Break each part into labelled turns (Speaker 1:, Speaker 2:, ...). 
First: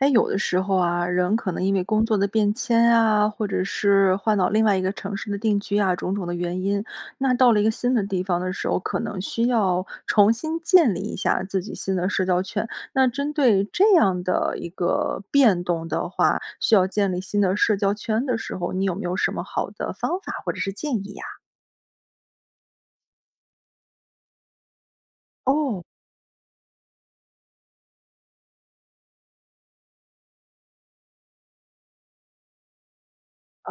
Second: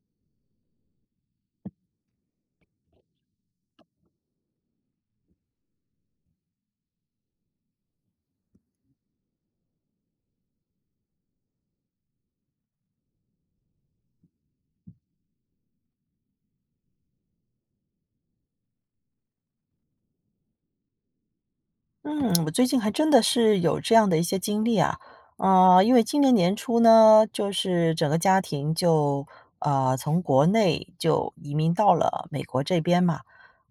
Speaker 1: 诶，有的时候啊，人可能因为工作的变迁啊，或者是换到另外一个城市的定居啊，种种的原因。那到了一个新的地方的时候，可能需要重新建立一下自己新的社交圈。那针对这样的一个变动的话，需要建立新的社交圈的时候，你有没有什么好的方法或者是建议呀？
Speaker 2: 嗯，我最近还真的是有这样的一些经历啊。呃，
Speaker 1: 哦。
Speaker 2: 因为今年年初呢，就是整个家庭就，呃，从国内就移民到了美国这边嘛。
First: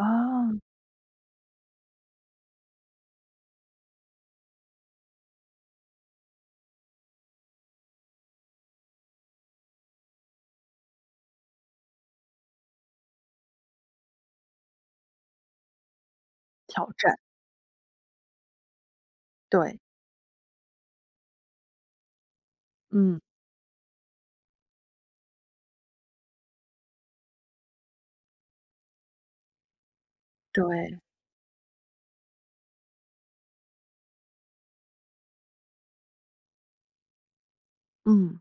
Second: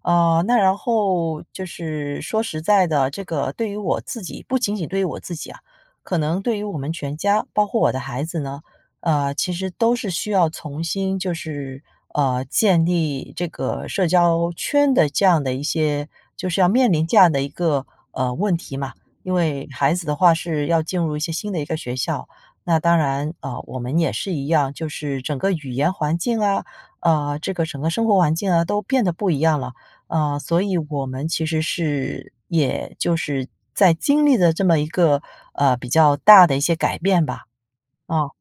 Speaker 2: 呃，那然后，就是说实在的，这个对于我自己不仅仅对于我自己啊，可能对于我们全家，包括我的孩子呢，呃，其实都是需要重新就是，呃，建立这个社交圈的这样的一些就是要
Speaker 1: 挑
Speaker 2: 面临
Speaker 1: 战。
Speaker 2: 这样的一个，呃，问题嘛。因为
Speaker 1: 对。
Speaker 2: 孩子的话是要进入一些新的一个学校，那当
Speaker 1: 嗯。
Speaker 2: 然，呃，我们也是一样。就是整个语言环境啊，呃，这个整个生活环境啊，都变得不一样了。呃，所以
Speaker 1: 对。
Speaker 2: 我们其实是也就是在经历着这么一个，呃，比较大的一些改变吧，嗯。
Speaker 1: 嗯。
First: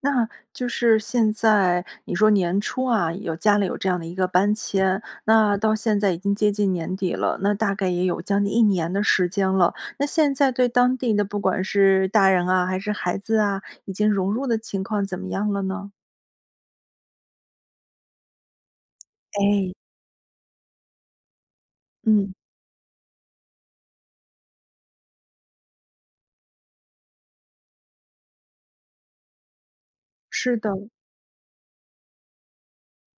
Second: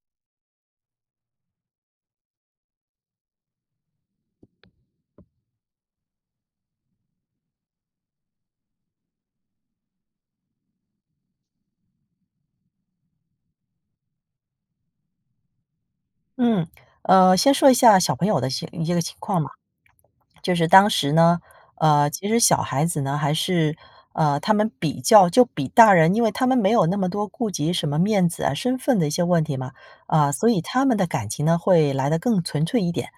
Speaker 1: 那就是现在你说年初啊有家里有这样的一个搬迁，那到现在已经接近年底了，那大概也有将近1年的时间了，那现在对当地那不管是大人啊还是孩子啊，已经融入的情况怎么样了呢？
Speaker 2: 嗯，呃，先说一下小朋友的一些一些个情况嘛。
Speaker 1: 哎。
Speaker 2: 就是当时呢呃，其
Speaker 1: 嗯。
Speaker 2: 实小孩子呢，还是呃，他们比较就比大人因为他们没有那么多顾及什么面子啊、身份的一些问题嘛，啊，所
Speaker 1: 是
Speaker 2: 以他
Speaker 1: 的。
Speaker 2: 们的感情呢，会来得更纯粹一点。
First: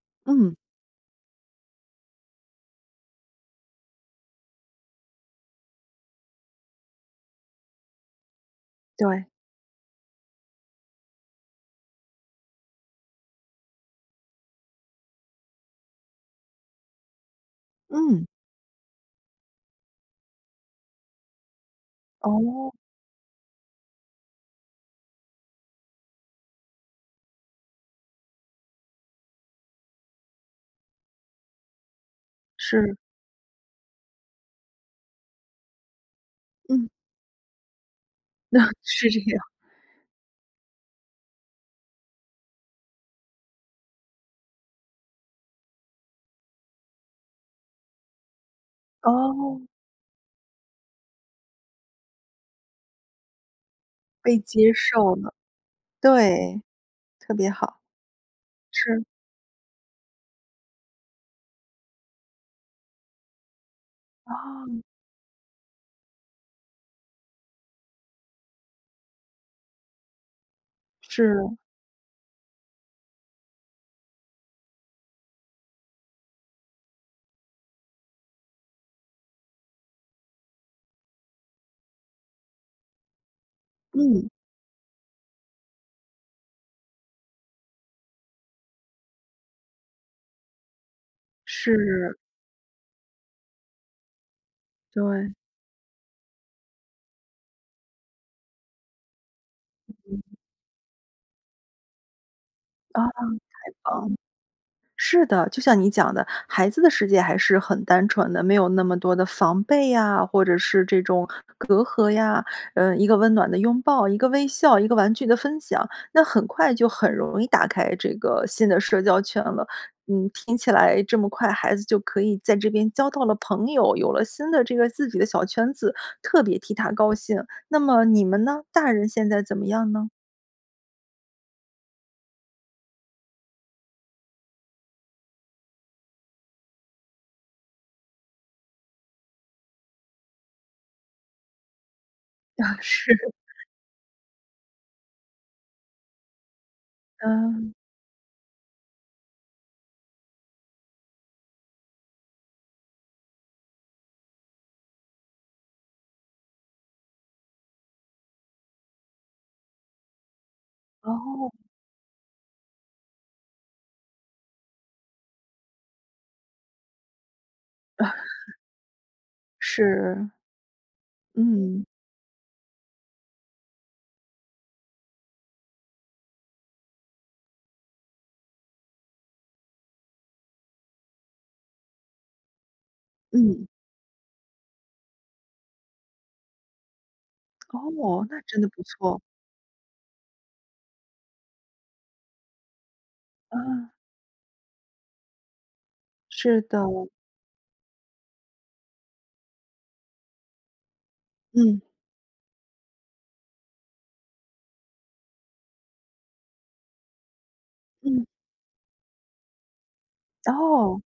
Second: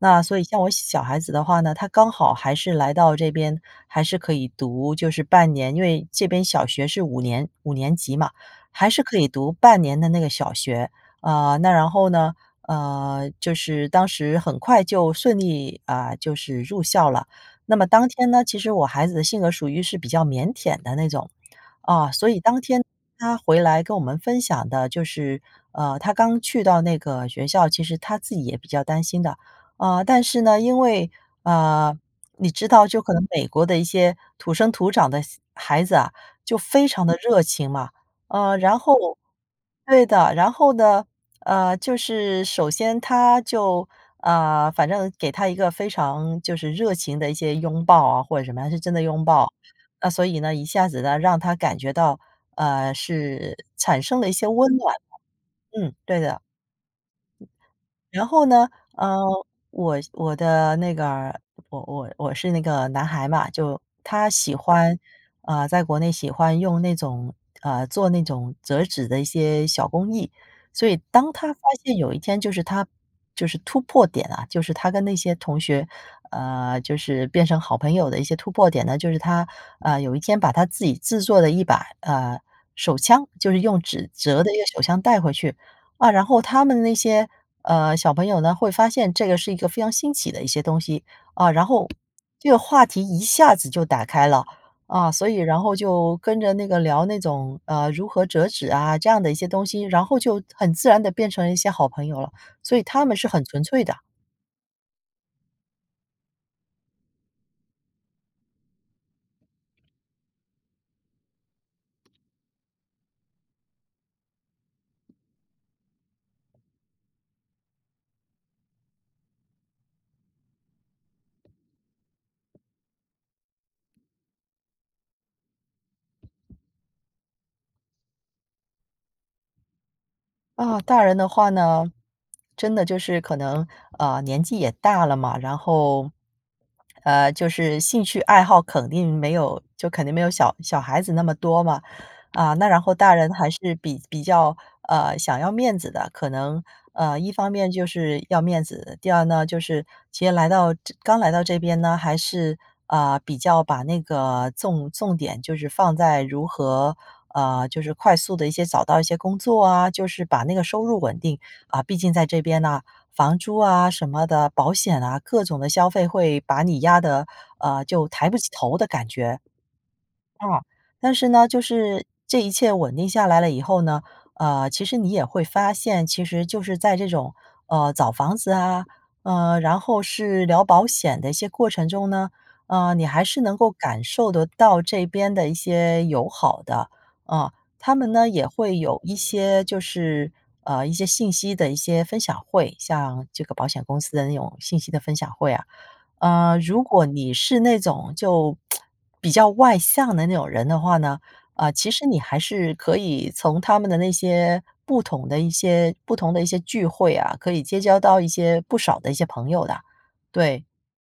Speaker 2: 那所以
Speaker 1: 嗯。
Speaker 2: 像我小孩子的话呢，他刚好还是来到这边，还是可以读就是半年，因为这边小学是5年5年级嘛，还是可
Speaker 1: 对。
Speaker 2: 以读半年的那个小学。啊，那然后呢，呃，就是当时很快就顺利啊，就是入校了。那么当
Speaker 1: 嗯。
Speaker 2: 天呢，其实我孩子的性格属于是比较腼腆的那种。啊，所以当
Speaker 1: 哦。
Speaker 2: 天他回来跟我们分享的就是，呃，他刚去到那个学校，其实他自己也比较担心的。呃，但是呢，因为呃，你知道
Speaker 1: 是。
Speaker 2: 就可能美国的一些土生土长的小孩子啊，就非
Speaker 1: 嗯。
Speaker 2: 常地热情嘛。呃，然后
Speaker 1: 是这样。
Speaker 2: 对的，然后呢，呃，就是首先他就呃，反正给他一个非常就是热情的一些拥抱啊或者什么，他是真的拥抱。
Speaker 1: 哦。
Speaker 2: 那所以呢，一下子呢，让他感觉到，呃，是产生了一
Speaker 1: 被
Speaker 2: 些
Speaker 1: 接
Speaker 2: 温暖
Speaker 1: 受
Speaker 2: 吧。
Speaker 1: 了。
Speaker 2: 嗯，对的。
Speaker 1: 对，特别好。
Speaker 2: 然后呢，
Speaker 1: 是。
Speaker 2: 呃，我我的那个儿我我我是那个男孩嘛就他喜
Speaker 1: 哦。
Speaker 2: 欢呃，在国内喜欢用那种呃，做那种折纸的一些小工艺。所以当他
Speaker 1: 是。
Speaker 2: 发现有一天就是他就是突破点啊，就是他跟那些同学呃，就是变成好朋友的一些突破点呢，就是他，呃，有一天把他自己制作的一把，呃，手枪就是用纸
Speaker 1: 嗯。
Speaker 2: 折的一个手枪带回去。啊，然后他们那些，呃，小朋友呢，会发现这个是一个非常新奇的一些东西，啊，然后，
Speaker 1: 是。
Speaker 2: 这个话题一下子就打开了。啊，所
Speaker 1: 对。
Speaker 2: 以然后就跟着那个聊那种，呃，如何折纸啊这样的一些东西，然后
Speaker 1: 嗯。
Speaker 2: 就很自然地变成了一些好朋友了，所以
Speaker 1: 啊，
Speaker 2: 他
Speaker 1: 太
Speaker 2: 们是很纯粹的。
Speaker 1: 棒了。是的，就像你讲的，孩子的世界还是很单纯的，没有那么多的防备呀，或者是这种隔阂呀。呃，一个温暖的拥抱，一个微笑，一个玩具的分享，那很快就很容易打开这个新的社交圈了。嗯，听起来这么快孩子就可以在这边交到了朋友，有了新的这个自己的小圈子，特别替他高兴。那么你们呢？大人现在怎么样呢？
Speaker 2: 啊，大人的话呢。真的就是可能，呃，年纪也大了嘛，然后，呃，就是兴趣爱好肯定没有就肯定没有小小孩子那么多嘛。啊，那
Speaker 1: 啊，
Speaker 2: 然后
Speaker 1: 是。
Speaker 2: 大人还是比比较，呃，想要面子的，可能，呃，一方面
Speaker 1: 嗯。
Speaker 2: 就是要面子，第儿呢就是其实来到这刚来到这边呢还是，呃，比较把那个重重点就是放在如何呃，就是快速地一些找到一些工作啊，就是把那个收入稳定。
Speaker 1: 哦。
Speaker 2: 啊，毕竟在这边呐，房租啊什么的，保险啊，各种的消费会把你压得，呃，就抬不起 头的感觉。
Speaker 1: 是。
Speaker 2: 啊，但是呢就
Speaker 1: 嗯。
Speaker 2: 是，这一切稳定下来了以后呢，呃，其实你也会发现，其实就是在这种，呃，找房子啊，呃，然后是聊保险的一些过程中呢，呃，你还是能
Speaker 1: 嗯。
Speaker 2: 够感受得到这边的一些友好的，嗯。他们
Speaker 1: 哦，
Speaker 2: 呢
Speaker 1: 那
Speaker 2: 也
Speaker 1: 真的
Speaker 2: 会
Speaker 1: 不
Speaker 2: 有一
Speaker 1: 错。
Speaker 2: 些就是呃，一些信息的一些分享会，像这个保险
Speaker 1: 啊。
Speaker 2: 公司的那种信息的分享会啊。呃，
Speaker 1: 是的。
Speaker 2: 如果你是那种就 比较外向的那种人的话呢，呃，
Speaker 1: 嗯。
Speaker 2: 其实你还是可以从他们的那些不同的一些不同的一些聚会啊，可以结交到
Speaker 1: 嗯。
Speaker 2: 一些不少的一些朋友的，对。
Speaker 1: 哦，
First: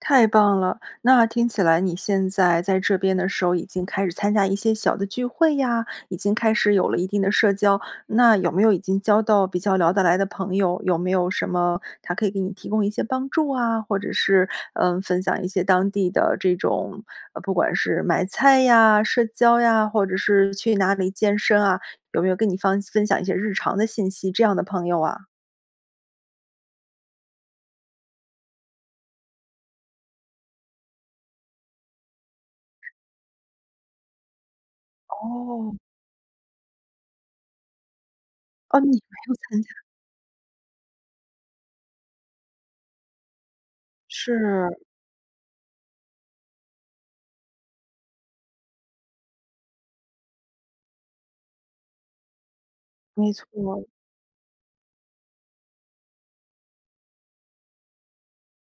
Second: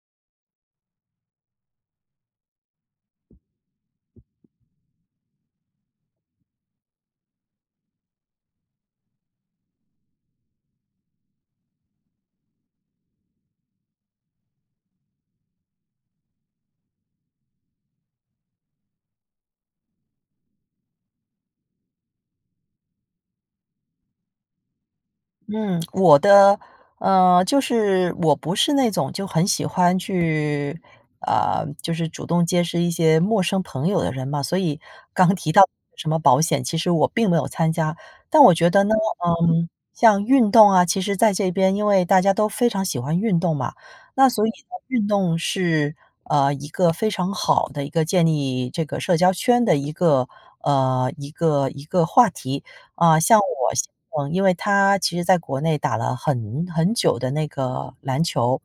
Speaker 1: 太棒了。那听起来你现在在这边的时候已经开始参加一些小的聚会呀，已经开始有了一定的社交。那有没有已经交到比较聊得来的朋友，有没有什么他可以给你提供一些帮助啊，或者是，呃，分享一些当地的这种，不管是买菜呀，社交呀，或者是去哪里健身啊，有没有跟你方分享一些日常的信息，这样的朋友啊？
Speaker 2: 嗯，我的呃，就是，我不是那种就很喜欢去呃，就是主动结识一些陌生朋友的人嘛。所以刚提到
Speaker 1: 哦。
Speaker 2: 什么保险，其实我并没有参加。但我觉
Speaker 1: 哦，
Speaker 2: 得
Speaker 1: 你
Speaker 2: 呢，
Speaker 1: 没有参加。
Speaker 2: 嗯，像运动啊，其实在这边因为大家都非常喜欢运动嘛。那所以呢
Speaker 1: 是。
Speaker 2: 运动是，呃，一个非常好的一个建立这个社交圈的一个呃，一个一个话题。啊，
Speaker 1: 没
Speaker 2: 像我先
Speaker 1: 错。
Speaker 2: 生，因为他其实在国内打了很很久的那个篮球，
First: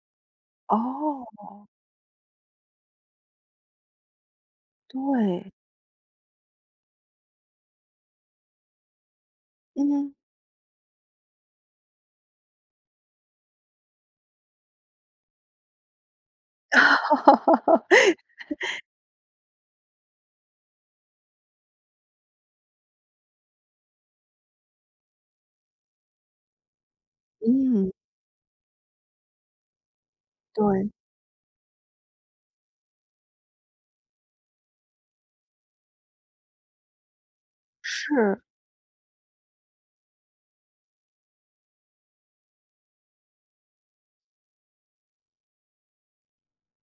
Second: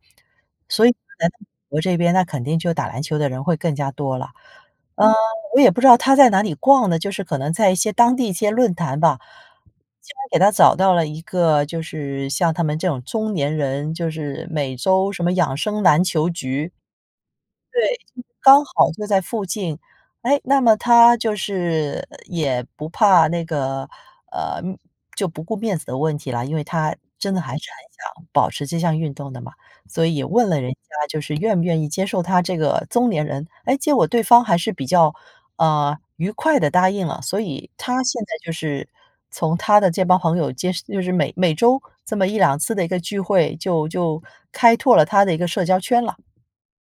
Speaker 2: 所以来美
Speaker 1: 哦。
Speaker 2: 国这边那肯定就打篮球的人会更加多了。呃，
Speaker 1: 对。
Speaker 2: 我也不知道他在哪里逛的，就是可能在一些当地一些论坛吧。竟
Speaker 1: 嗯。
Speaker 2: 然给他找到了一个就是像他们这种中年人，就是每周什么养生篮球局。对，刚 好就在附近。哎，那么他就是也不怕那个呃，就不顾面子的问题了，因为他真的还是很
Speaker 1: 嗯。
Speaker 2: 想保持这项运动的嘛。所以也问了人
Speaker 1: 对。
Speaker 2: 家就是愿不愿意接受他这个中年人，诶，结果对方还是比较，呃，愉快地答应了。所以他现在
Speaker 1: 是。
Speaker 2: 就是从他的这帮朋友结识就是每每周这么1-2次的一个聚会就就开拓了他的一个社交圈了。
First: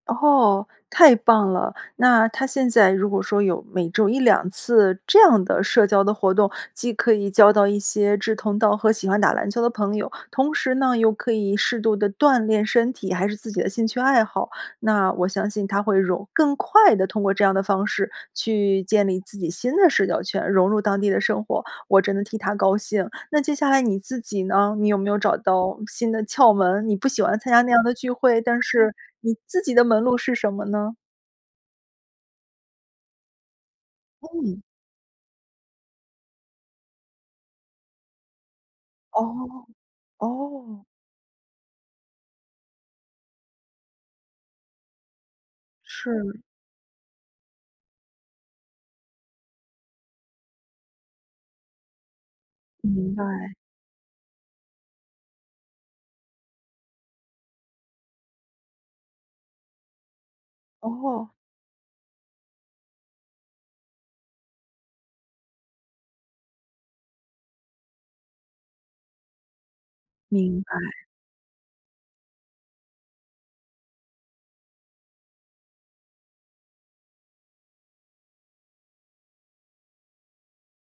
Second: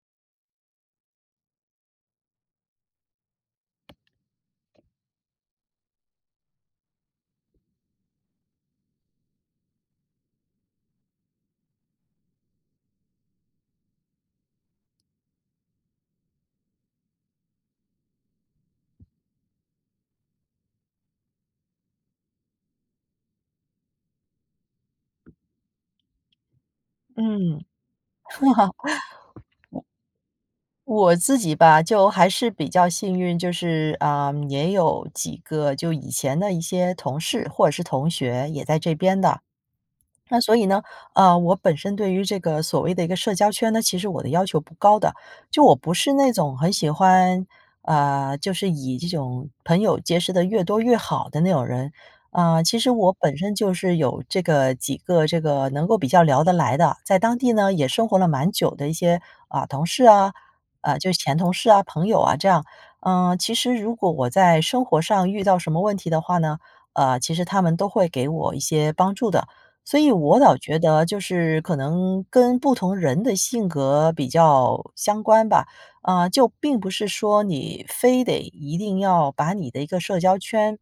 Speaker 1: 哦，太棒了！那它他现在如果说有每周一两次这样的社交的活动，既可以交到一些志同道合，喜欢打篮球的朋友，同时呢，又可以适度地锻炼身体，还是自己的兴趣爱好。那我相信，他会融更快地通过这样的方式去建立自己新的社交圈，融入当地的生活，我真的替他高兴。那接下来你自己呢？你有没有找到新的窍门，你不喜欢参
Speaker 2: 嗯。
Speaker 1: 加那样的聚会，但是你自己 的门路是什么呢？
Speaker 2: 我自己吧，就还是比较幸运，就是，呃，
Speaker 1: 嗯。
Speaker 2: 也有几个就以前的一些同事或者是同学也在这边的。
Speaker 1: 哦，
Speaker 2: 那所以呢，
Speaker 1: 哦。
Speaker 2: 呃，我本身对于这个所谓的一个社交圈呢，其实我的要求不高的，就我不是那
Speaker 1: 是。
Speaker 2: 总很喜欢呃，就是以这种朋友结识得越多越好的那种人。呃，其实我
Speaker 1: 明
Speaker 2: 本
Speaker 1: 白。
Speaker 2: 身就是有这个几个这个能够比较聊得来的，在当地呢也生活了蛮久的一些，啊，同事啊呃，就
Speaker 1: 哦。
Speaker 2: 前同事啊、朋友啊这样。呃，其实如果我在生活上遇到什么问题的话呢，呃，其实他们都会给我一些帮助的。所以我倒
Speaker 1: 明
Speaker 2: 觉得
Speaker 1: 白。
Speaker 2: 就是可能跟不同人的性格比较相关吧，啊，就并不是说你非得一定要把你的一个社交圈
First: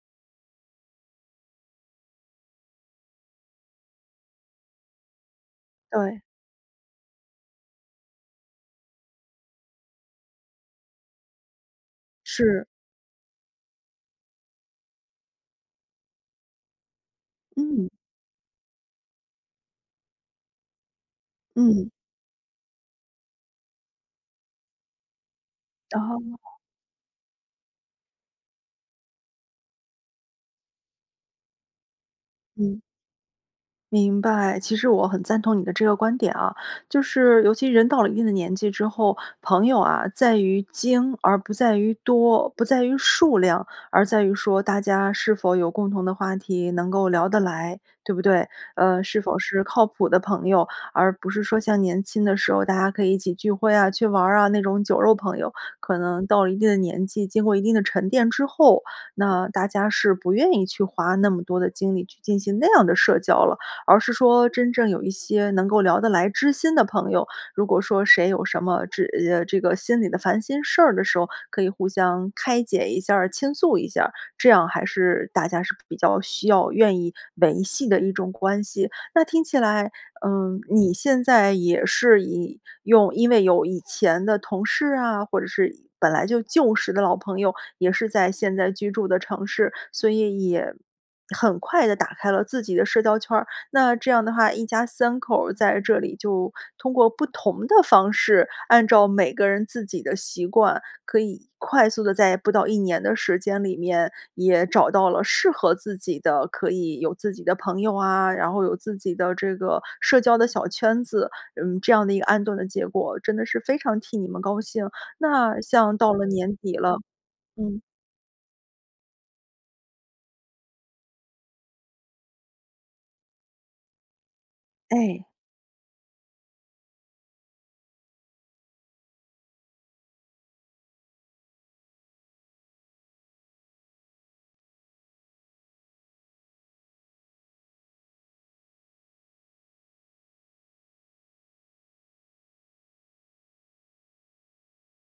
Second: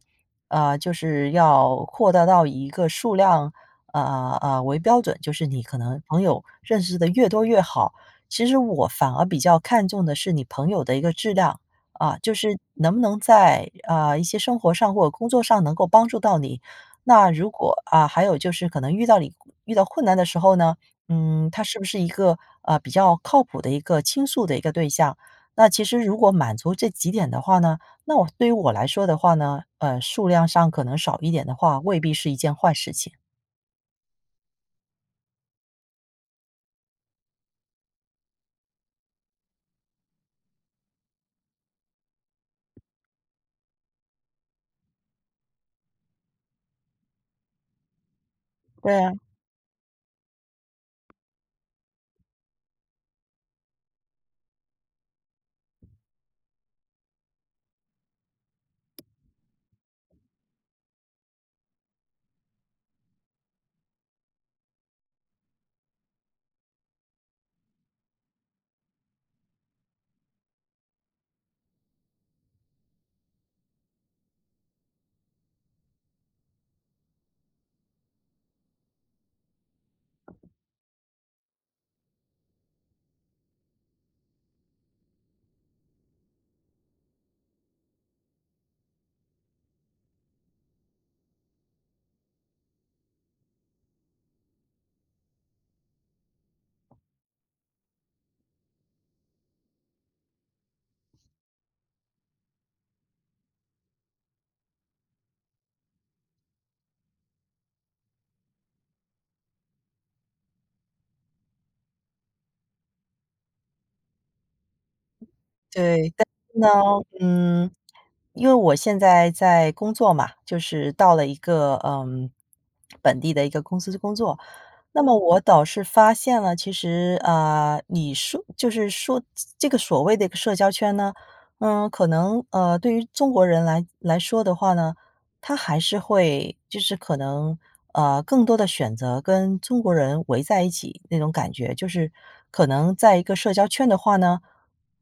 Speaker 2: 呃，就是要扩大到一个数量，啊，呃，为标准，就是你可能朋
Speaker 1: 对。
Speaker 2: 友认识得越多越好。其实我反而比较看重的是你朋友的一个质量，啊，就是
Speaker 1: 是。
Speaker 2: 能不能在，呃，一些生活上或者工作上能够帮助到你。那如果
Speaker 1: 嗯。
Speaker 2: 啊，还有就是可能遇到你遇到困难的时候呢，嗯，他是不
Speaker 1: 嗯。
Speaker 2: 是一个，啊，比较靠谱的一个倾诉的一个对象。那其实如果
Speaker 1: 哦。
Speaker 2: 满足这几点的话呢，那我对于我来说的话呢，呃，数量上可能少一点的话，未必是一件坏
Speaker 1: 嗯。
Speaker 2: 事情。
Speaker 1: 明白，其实我很赞同你的这个观点啊。就是尤其人到了一定的年纪之后，朋友啊在于精而不在于多，不在于数量，而在于说大家是否有共同的话题，能够聊得来，对不对？
Speaker 2: 对
Speaker 1: 呃，
Speaker 2: 啊。
Speaker 1: 是否是靠谱的朋友，而不是说像年轻的时候，大家可以一起聚会啊，去玩儿啊，那种酒肉朋友。可能到了一定的年纪，经过一定的沉淀之后，那大家是不愿意去花那么多的精力去进行那样的社交了。而是说真正有一些能够聊得来知心的朋友，如果说谁有什么知呃，这个心里的烦心事儿的时候，可以互相开解一下儿、倾诉一下儿，这样还是大家是比较需要愿意维系的一种关系。那听起来，呃，你现在也是以用因为有以前的同事啊，或者是以本来就旧时的老朋友，也是在现在居住的城市，所以也很快地打开了自己的社交圈儿。那这样的话，一家3口儿在这里就通过不同的方式，按照每个人自己的习惯，可以快速地在不到1年的时间里面，也找到了适合自己的，可以有自己的朋友啊，然后有自己的这个社交的小圈子，嗯，这样的一个安顿的结果，真的是非常替你们高兴。那像到
Speaker 2: 对，
Speaker 1: 了
Speaker 2: 但
Speaker 1: 年
Speaker 2: 是呢。
Speaker 1: 底了
Speaker 2: 嗯，
Speaker 1: 嗯。
Speaker 2: 因为我现在在工作嘛，就是到了一个，呃，本地的一个公司工作。那么
Speaker 1: 哎。
Speaker 2: 我倒是发现了，其实，呃，你说就是说这这个所谓的一个社交圈呢，呃，可能，呃，对于中国人来来说的话呢，它还是会就是可能，呃，更多地选择跟中国人围在一起那种感觉。就是可能在一个社交圈的话呢，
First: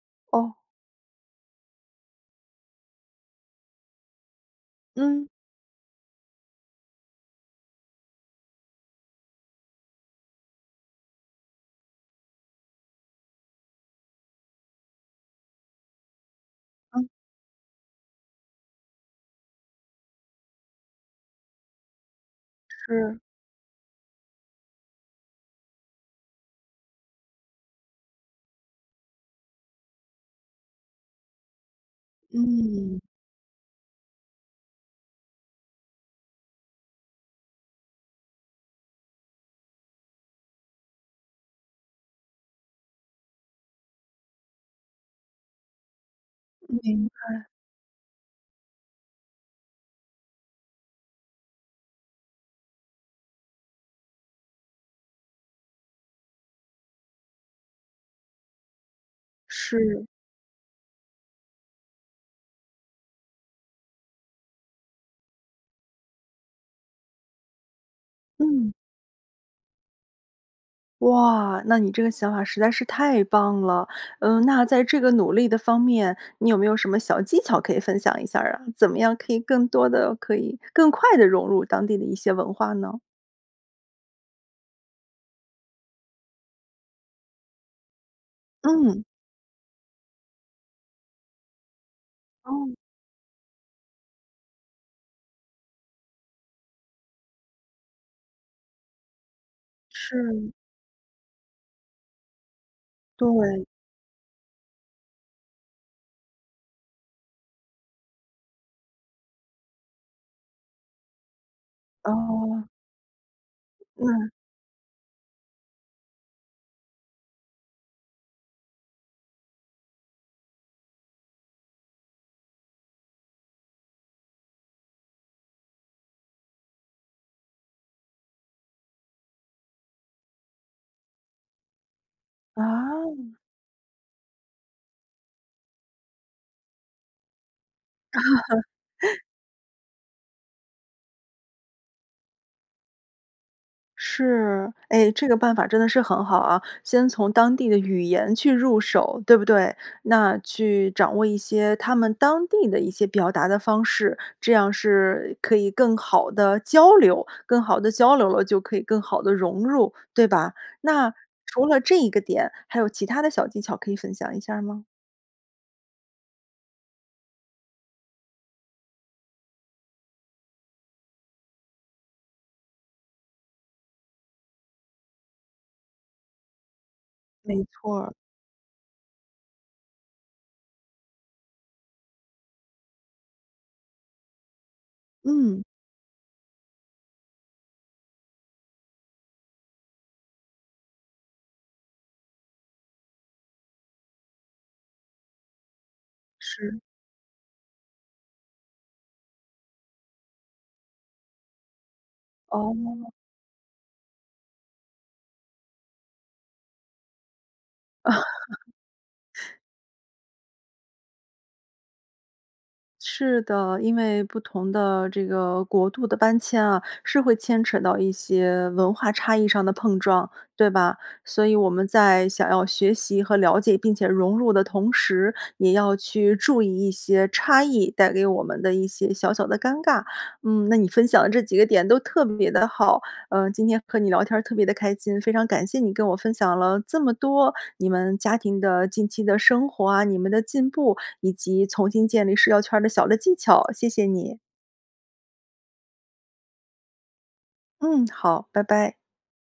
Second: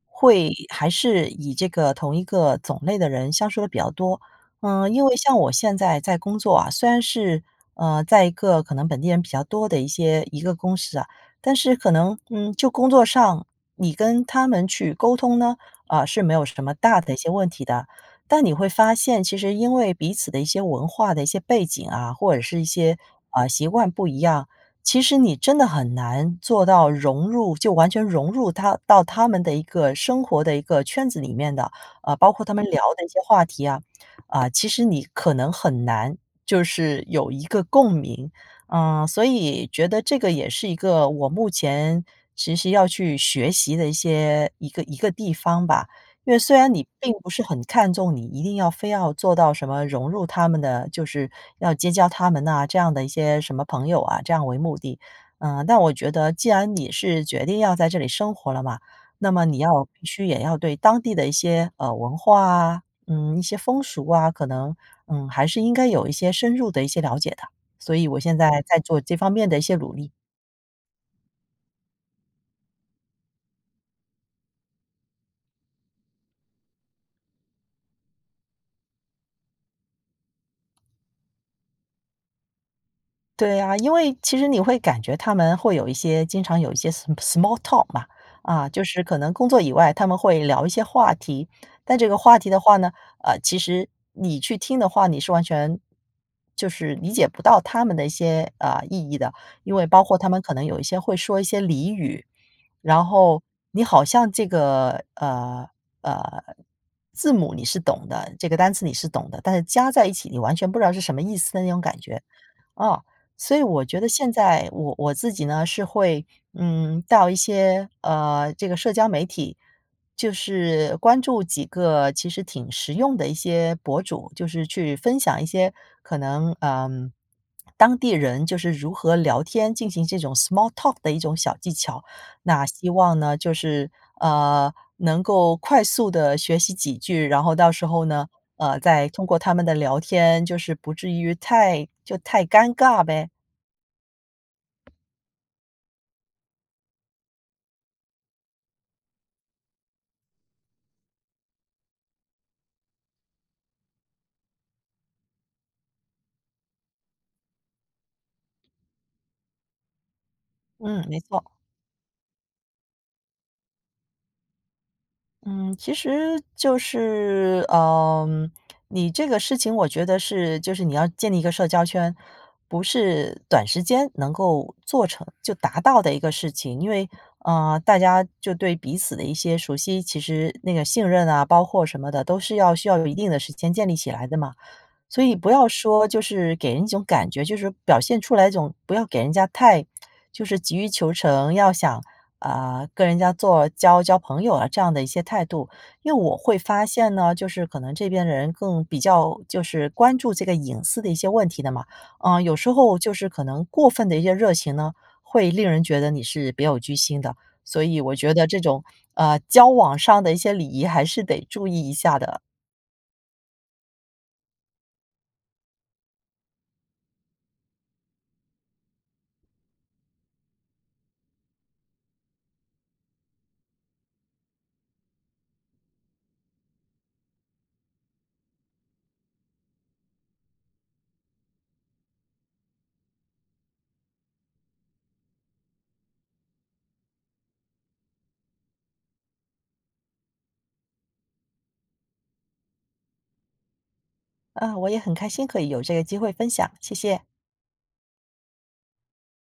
Speaker 2: 会
Speaker 1: 哦。
Speaker 2: 还是以这个同一个种类的人相处得比较多。嗯，因为
Speaker 1: 嗯。
Speaker 2: 像我现在在工作啊，虽然是，呃，在一个可能本地人比较多的一些一个公司啊，但是可能，嗯，就工作上你跟他们去沟通呢，呃，是没有什么大
Speaker 1: 嗯。
Speaker 2: 的一些问题的。但你会发现，其实因为彼此的一些文化的一些背景啊，或者是一些，
Speaker 1: 是。
Speaker 2: 啊，习惯不一样，其实你真的很难做到融入就完全融入它到他们的一个生活的一个圈子里面的。啊，包括他们聊
Speaker 1: 嗯。
Speaker 2: 的一些话题啊，啊，其实你可能很难，就是有一个共鸣。呃，所以觉得这个也是一个我目前其实要去学习的一些一个一个地方吧，因为虽然
Speaker 1: 嗯，
Speaker 2: 你
Speaker 1: 明
Speaker 2: 并不是
Speaker 1: 白。
Speaker 2: 很看重你一定要非要做到什么融入他们的就是要结交他们呐，这样的一些什么朋友啊，这样为目的。呃，但我觉得既然你是决定要在这里生活了嘛，那么你要必
Speaker 1: 是。
Speaker 2: 须也要对当地的一些，呃，文化啊，嗯，一些风俗啊，可能，嗯，还是应该有一些深入的一些了解的。所以我现在
Speaker 1: 嗯。
Speaker 2: 在做这方面的一些努力。
Speaker 1: 哇，那你这个想法实在是太棒了！嗯，那在这个努力的方面，你有没有什么小技巧可以分享一下儿呀？怎么样可以更多地可以更快地融入当地的一些文化呢？
Speaker 2: 对啊，因为其实你会感觉他们会有一些经常有一些 s small talk 嘛，啊，就是
Speaker 1: 嗯。
Speaker 2: 可能工作以外，他们会聊一些话题。但这个话题的
Speaker 1: 哦。
Speaker 2: 话呢，呃，其实你去听的话，你是完全，就是理解不到他们的一些，呃，意义的。因为包括他们
Speaker 1: 是。
Speaker 2: 可能有一些会说一些俚语，然后
Speaker 1: 对。
Speaker 2: 你好像这个，呃呃，字母你是懂的这个单词你是懂的，但是加在一起你完全不知道是什么意思的那种感觉，
Speaker 1: 哦。
Speaker 2: 哦。所以我觉得
Speaker 1: 嗯。
Speaker 2: 现在我我自己呢，是会，嗯，到一些，呃，这个社交媒体，就是关注几个其实挺实用的一些博主，就是去分享一些可能，呃，当地人就是如何聊天，进行这种 small talk 的一种小技巧。那希望呢，
Speaker 1: 啊。
Speaker 2: 就是，呃，能够快速地学习几句，然后到时候呢，呃，再 通过他们的聊天，就是不至于太就太尴尬呗。
Speaker 1: 是，诶，这个办法真的是很好啊，先从当地的语言去入手，对不对？那去掌握一些他们当地的一些表达的方式，这样是可以更好地交流。更好地交流了，就可以更好地融入，对吧？
Speaker 2: 嗯，
Speaker 1: 那
Speaker 2: 没错。
Speaker 1: 除了这一个点，还有其它的小技巧可以分享一下吗？
Speaker 2: 嗯，其实就是，呃，你这个事情我觉得是就是你要建立一个社交圈，不是短时间能够做成就达到的一个事情。因为，
Speaker 1: 没
Speaker 2: 呃，
Speaker 1: 错
Speaker 2: 大
Speaker 1: 儿。
Speaker 2: 家就对彼此的一些熟悉，其实那个信任啊，包括什么的都是要需要有一定的时间建立起来的嘛。所以不
Speaker 1: 嗯。
Speaker 2: 要说就是给人一种感觉就是表现出来一种不要给人家太就是急于求成，要想，呃，跟人家做交交朋友啊这样的一些态度。因为我会
Speaker 1: 是。
Speaker 2: 发现呢，就是可能这边的人更比较就是关注这个隐私的一些问题的嘛。呃，有时候
Speaker 1: 哦。
Speaker 2: 就是可能过分的一些热情呢，会令人觉得你是别有居心的。所以我觉得这 种，呃，交往上的一些礼仪还是得注意一下的。
Speaker 1: 是的，因为不同的这个国度的搬迁啊，是会牵扯到一些文化差异上的碰撞，对吧？所以我们在想要学习和了解并且融入的同时，也要去注意一些差异带给我们的一些小小的尴尬。嗯，那你分享的这几个点都特别地好，呃，今天和你聊天儿特别地开心。非常感谢你跟我分享了这么多你们家庭的近期的生活啊，你们的进步以及重新建立社交圈儿的小的技巧，谢谢你。
Speaker 2: 嗯，我也很开心可以有这个机会分享，谢谢。
Speaker 1: 嗯，好，拜拜。